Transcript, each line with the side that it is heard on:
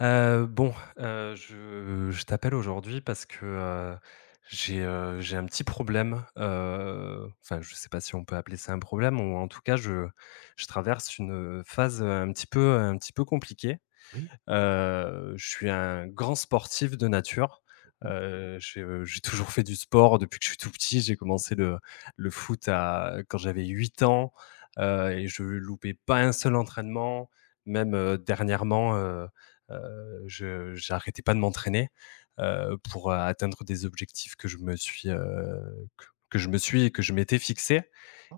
left: Heu, bon, je t'appelle aujourd'hui parce que, j'ai un petit problème, enfin, je sais pas si on peut appeler ça un problème ou en tout cas je traverse une, phase, un petit peu compliquée.
right: Oui.
left: Je suis un grand sportif de nature.
right: Mmh.
left: J'ai toujours fait du sport depuis que je suis tout petit. J'ai commencé le foot à quand j'avais 8 ans, et je loupais pas un seul entraînement. Même, dernièrement, je j'arrêtais pas de m'entraîner, pour, atteindre des objectifs que je me suis, que je me suis et que je m'étais fixé.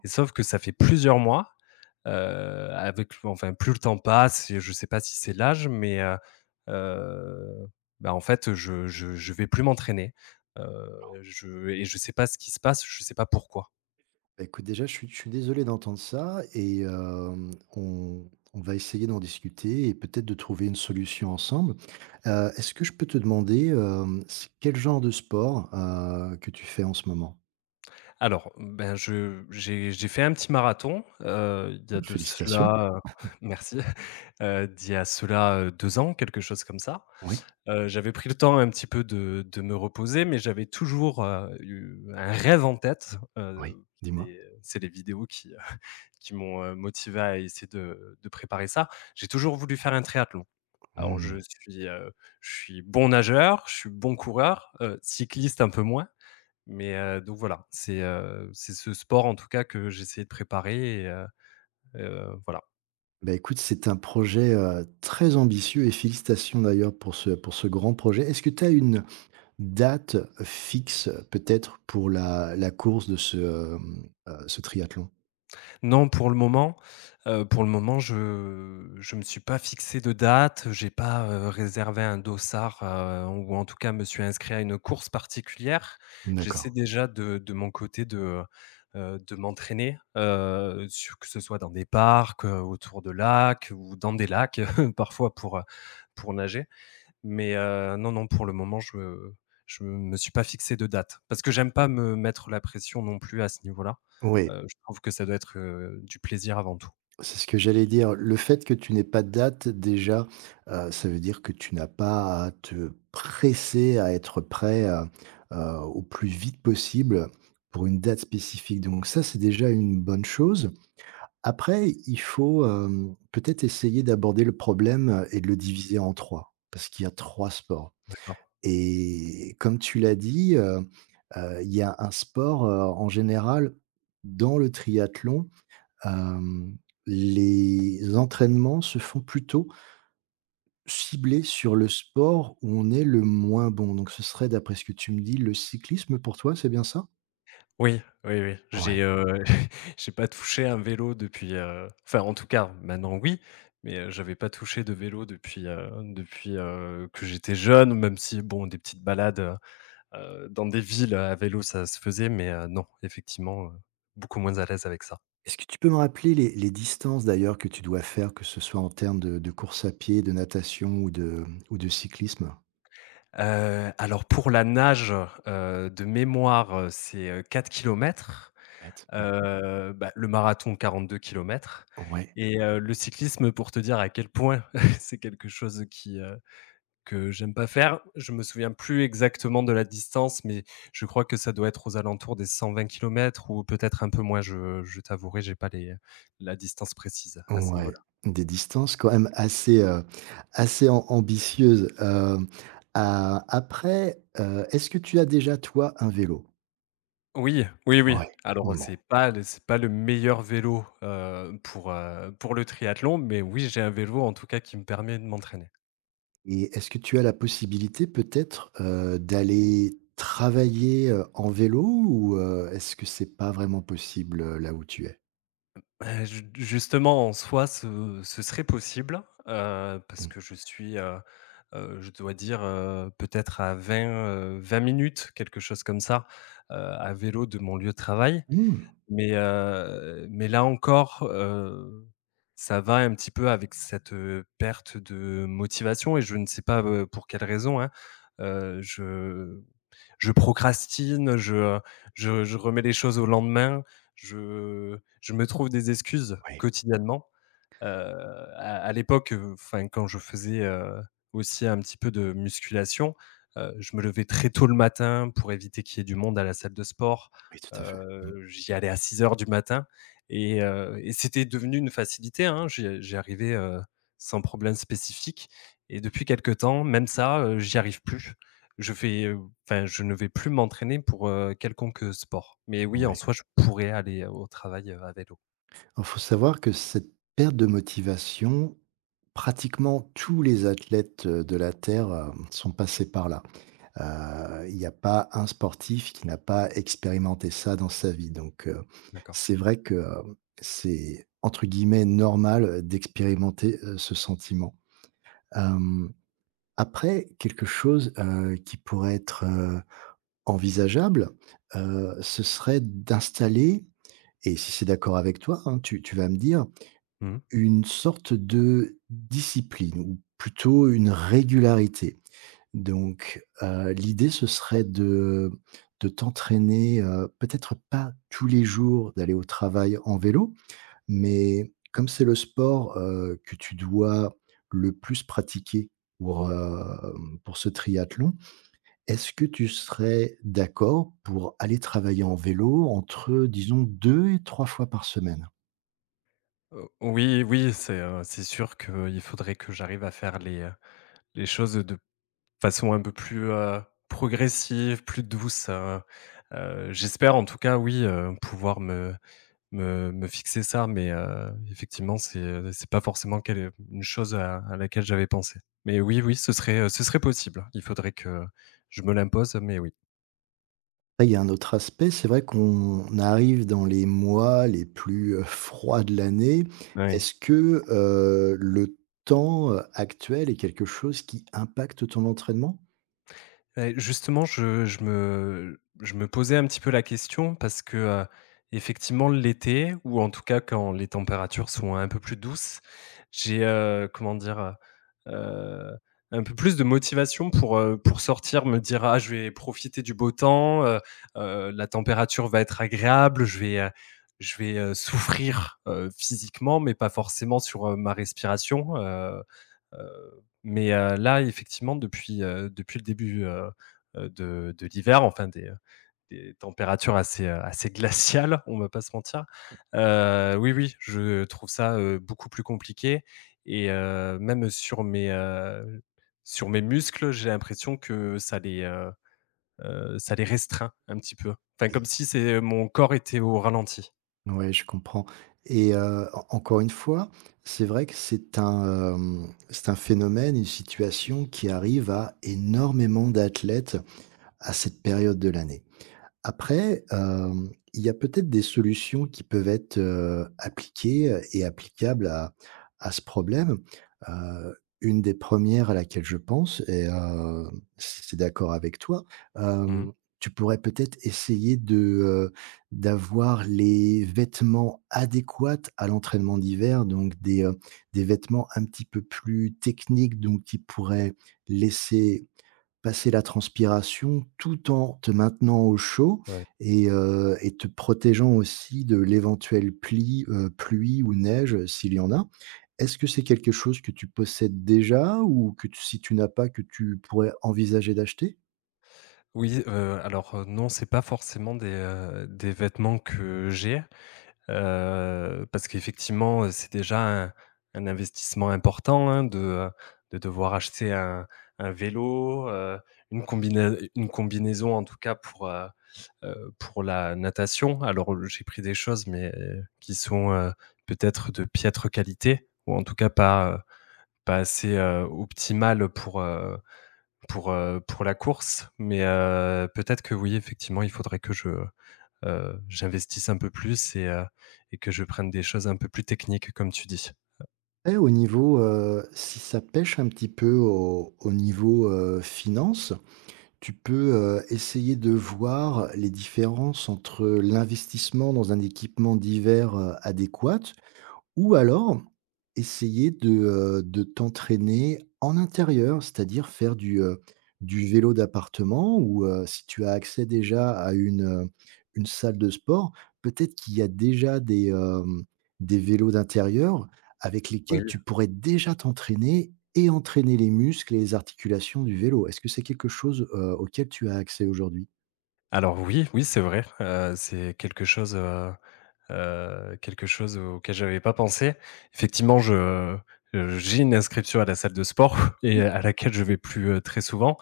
left: Et sauf que ça fait plusieurs mois. Heu, Avec enfin, plus le temps passe et je ne sais pas si c'est l'âge, mais heu, en fait, je vais plus m'entraîner, je et je sais pas ce qui se passe, je sais pas pourquoi.
right: Bah, écoute, déjà, je suis désolé d'entendre ça et on va essayer d'en discuter et peut-être de trouver une solution ensemble. Est-ce que je peux te demander, c'est quel genre de sport, que tu fais en ce moment?
left: Alors, ben, je j'ai fait un petit marathon, il y a de
right: Félicitations.
left: cela merci, d'il y a cela, 2 ans, quelque chose comme ça.
right: Oui,
left: J'avais pris le temps un petit peu de me reposer, mais j'avais toujours, eu un rêve en tête,
right: oui, dis-moi?
left: et c'est les vidéos qui m'ont, motivé à essayer de préparer ça. J'ai toujours voulu faire un triathlon. Alors
right: Mmh.
left: je suis bon nageur, je suis bon coureur, cycliste un peu moins, mais donc voilà, c'est ce sport en tout cas que j'essayais de préparer et voilà.
right: Bah, écoute, c'est un projet, très ambitieux et félicitations d'ailleurs pour ce grand projet. Est-ce que tu as une date fixe peut-être pour la course de ce, ce triathlon?
left: Non, pour le moment, je me suis pas fixé de date, j'ai pas, réservé un dossard, ou en tout cas me suis inscrit à une course particulière.
right: D'accord.
left: J'essaie déjà de mon côté de m'entraîner, sur que ce soit dans des parcs, autour de lacs ou dans des lacs, parfois pour nager. Mais non, non, pour le moment, je me suis pas fixé de date. Parce que j'aime pas me mettre la pression non plus à ce niveau-là.
right: Oui,
left: Je trouve que ça doit être, du plaisir avant tout.
right: c'est ce que j'allais dire. Le fait que tu n'aies pas de date, déjà, ça veut dire que tu n'as pas à te presser à être prêt, au plus vite possible pour une date spécifique. Donc ça, c'est déjà une bonne chose. Après, il faut, peut-être essayer d'aborder le problème et de le diviser en 3, parce qu'il y a 3 sports
left: D'accord.
right: et comme tu l'as dit, il y a un sport, en général dans le triathlon. Hem, les entraînements se font plutôt ciblés sur le sport où on est le moins bon. Donc ce serait, d'après ce que tu me dis, le cyclisme pour toi, c'est bien ça?
left: Oui, oui, oui, j'ai,
right: Ouais.
left: j'ai pas touché un vélo depuis, enfin, en tout cas, maintenant, oui, mais j'avais pas touché de vélo depuis, depuis, que j'étais jeune, même si, bon, des petites balades, dans des villes à vélo, ça se faisait, mais non, effectivement, beaucoup moins à l'aise avec ça.
right: Est-ce que tu peux me rappeler les distances d'ailleurs que tu dois faire, que ce soit en termes de course à pied, de natation ou de cyclisme?
left: Alors pour la nage, de mémoire, c'est, 4 km,
right: Bête. Mmh.
left: bah, le marathon 42 kilomètres
right: Ouais,
left: et le cyclisme pour te dire à quel point c'est quelque chose qui, que j'aime pas faire. Je me souviens plus exactement de la distance, mais je crois que ça doit être aux alentours des 120 kilomètres ou peut-être un peu moins. Je t'avouerai, j'ai pas les la distance précise à ce
right: ouais,
left: niveau-là.
right: des distances quand même assez, assez am ambitieuses. A après, est-ce que tu as déjà toi un vélo?
left: Oui, oui, oui.
right: Ouais.
left: Alors,
right: Bon.
left: c'est pas le meilleur vélo, pour le triathlon, mais oui, j'ai un vélo, en tout cas, qui me permet de m'entraîner.
right: Et est-ce que tu as la possibilité peut-être, d'aller travailler, en vélo ou, est-ce que c'est pas vraiment possible, là où tu es?
left: Bah, ju justement, en soi, ce serait possible, parce
right: Mmh.
left: que je suis, je dois dire, peut-être à 20 20 minutes, quelque chose comme ça, à vélo de mon lieu de travail.
right: Mmh.
left: Mais, mais là encore, ça va un petit peu avec cette, perte de motivation et je ne sais pas, pour quelle raison, hein. Heu, je je procrastine, je, je remets les choses au lendemain, je me trouve des excuses
right: Oui,
left: quotidiennement. Heu, à à l'époque, enfin quand je faisais, aussi un petit peu de musculation, je me levais très tôt le matin pour éviter qu'il y ait du monde à la salle de sport.
right: oui, tout à fait. Mmh,
left: J'y allais à 6 heures du matin et et c'était devenu une facilité, hein. J'y arrivais, sans problème spécifique et depuis quelque temps, même ça, j'y arrive plus. Je fais, enfin je ne vais plus m'entraîner pour, quelconque, sport. Mais oui, en
right: oui.
left: soi, je pourrais aller au travail, à vélo.
right: Alors faut savoir que cette perte de motivation, pratiquement tous les athlètes, de la terre, sont passés par là. Il n'y a pas un sportif qui n'a pas expérimenté ça dans sa vie, donc
left: D'accord.
right: c'est vrai que, c'est entre guillemets «normal», d'expérimenter, ce sentiment. Hem, Après quelque chose, qui pourrait être, envisageable, ce serait d'installer, et si c'est d'accord avec toi, hein, tu tu vas me dire,
left: Mmh.
right: une sorte de discipline ou plutôt une régularité. Donc, l'idée ce serait de t'entraîner, peut-être pas tous les jours d'aller au travail en vélo, mais comme c'est le sport, que tu dois le plus pratiquer pour, pour ce triathlon, est-ce que tu serais d'accord pour aller travailler en vélo entre, disons, 2 et 3 fois par semaine?
left: Oui, oui, c'est sûr qu'il faudrait que j'arrive à faire les choses de façon un peu plus, progressive, plus douce, j'espère en tout cas oui, pouvoir me fixer ça, mais effectivement c'est pas forcément quelle une chose à laquelle j'avais pensé. Mais oui, oui, ce serait possible. Il faudrait que je me l'impose, mais oui.
right: Après, il y a un autre aspect, c'est vrai qu'on arrive dans les mois les plus, froids de l'année.
left: Oui.
right: Est-ce que, le temps, actuel est quelque chose qui impacte ton entraînement?
left: Et justement, je me posais un petit peu la question parce que, effectivement l'été ou en tout cas quand les températures sont un peu plus douces, j'ai, comment dire? Un peu plus de motivation pour sortir, me dire: «Ah je vais profiter du beau temps, la température va être agréable, je vais, souffrir, physiquement mais pas forcément sur, ma respiration». Heu Là, effectivement, depuis, depuis le début, de l'hiver, enfin des températures assez, assez glaciales, on ne va pas se mentir. Oui, oui, je trouve ça, beaucoup plus compliqué et même sur mes muscles, j'ai l'impression que ça les restreint un petit peu. Enfin,
right: Oui.
left: comme si c'est mon corps était au ralenti.
right: Ouais, je comprends, et en encore une fois, c'est vrai que c'est un, c'est un phénomène, une situation qui arrive à énormément d'athlètes à cette période de l'année. Après, il y a peut-être des solutions qui peuvent être, appliquées, et applicables à ce problème. Heu, une des premières à laquelle je pense, et si c'est d'accord avec toi,
left: Mmh.
right: hem, tu pourrais peut-être essayer de, heu, d'avoir les vêtements adéquats à l'entraînement d'hiver, donc des vêtements un petit peu plus techniques, donc qui pourraient laisser passer la transpiration tout en te maintenant au chaud
left: Ouais.
right: et te protégeant aussi de l'éventuelle pli pluie ou neige, s'il y en a. Est-ce que c'est quelque chose que tu possèdes déjà, ou que tu si tu n'as pas, que tu pourrais envisager d'acheter?
left: Oui, alors, non, c'est pas forcément des vêtements que j'ai. Parce qu'effectivement, c'est déjà un investissement important, hein, de devoir acheter un vélo, une combina une combinaison en tout cas pour la natation. Alors, j'ai pris des choses mais qui sont, peut-être de piètre qualité ou en tout cas pas, pas assez, optimales pour, pour la course mais peut-être que oui, effectivement, il faudrait que je j'investisse un peu plus et que je prenne des choses un peu plus techniques, comme tu dis.
right: Et au niveau, si ça pèche un petit peu au au niveau, finances, tu peux, essayer de voir les différences entre l'investissement dans un équipement d'hiver, adéquat. Ou alors, essayer de t'entraîner en intérieur, c'est-à-dire faire du vélo d'appartement ou, si tu as accès déjà à une salle de sport, peut-être qu'il y a déjà des, des vélos d'intérieur avec
left: Oui.
right: lesquels tu pourrais déjà t'entraîner et entraîner les muscles et les articulations du vélo. Est-ce que c'est quelque chose, auquel tu as accès aujourd'hui?
left: Alors oui, oui, c'est vrai, c'est quelque chose auquel j'avais pas pensé. Effectivement, je j'ai une inscription à la salle de sport et à laquelle je vais plus, très souvent.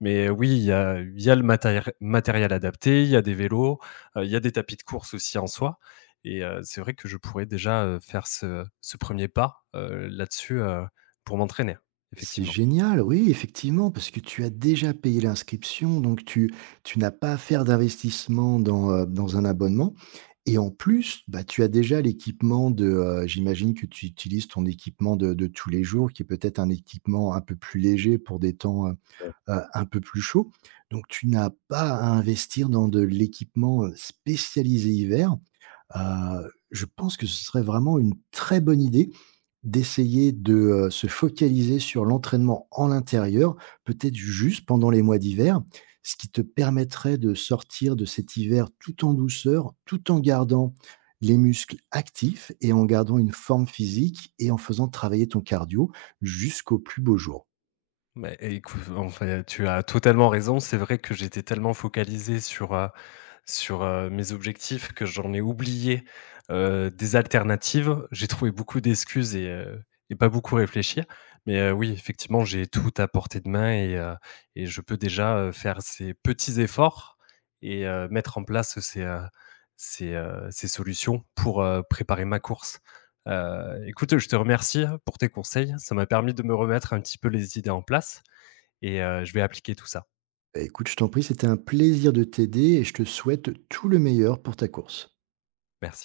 left: Mais oui, il y a le matérie matériel adapté, il y a des vélos, il y a des tapis de course aussi en soi et c'est vrai que je pourrais déjà, faire ce 1 pas, là-dessus, pour m'entraîner,
right: C'est
left: effectivement.
right: génial, oui, effectivement, parce que tu as déjà payé l'inscription, donc tu n'as pas à faire d'investissement dans, dans un abonnement, et en plus, bah, tu as déjà l'équipement de, j'imagine que tu utilises ton équipement de tous les jours qui est peut-être un équipement un peu plus léger pour des temps,
left: Ouais.
right: un peu plus chauds. Donc tu n'as pas à investir dans de l'équipement, spécialisé hiver. Je pense que ce serait vraiment une très bonne idée d'essayer de, se focaliser sur l'entraînement en l'intérieur, peut-être juste pendant les mois d'hiver, ce qui te permettrait de sortir de cet hiver tout en douceur, tout en gardant les muscles actifs et en gardant une forme physique et en faisant travailler ton cardio jusqu'au plus beau jour.
left: Mais écoute, enfin tu as totalement raison. C'est vrai que j'étais tellement focalisé sur, sur mes objectifs que j'en ai oublié, des alternatives. J'ai trouvé beaucoup d'excuses et et pas beaucoup réfléchi. Mais, oui, effectivement, j'ai tout à portée de main et et je peux déjà, faire ces petits efforts et mettre en place ces, ces, ces solutions pour, préparer ma course. Écoute, je te remercie pour tes conseils. Ça m'a permis de me remettre un petit peu les idées en place et je vais appliquer tout ça.
right: Bah, écoute, je t'en prie, c'était un plaisir de t'aider et je te souhaite tout le meilleur pour ta course.
left: Merci.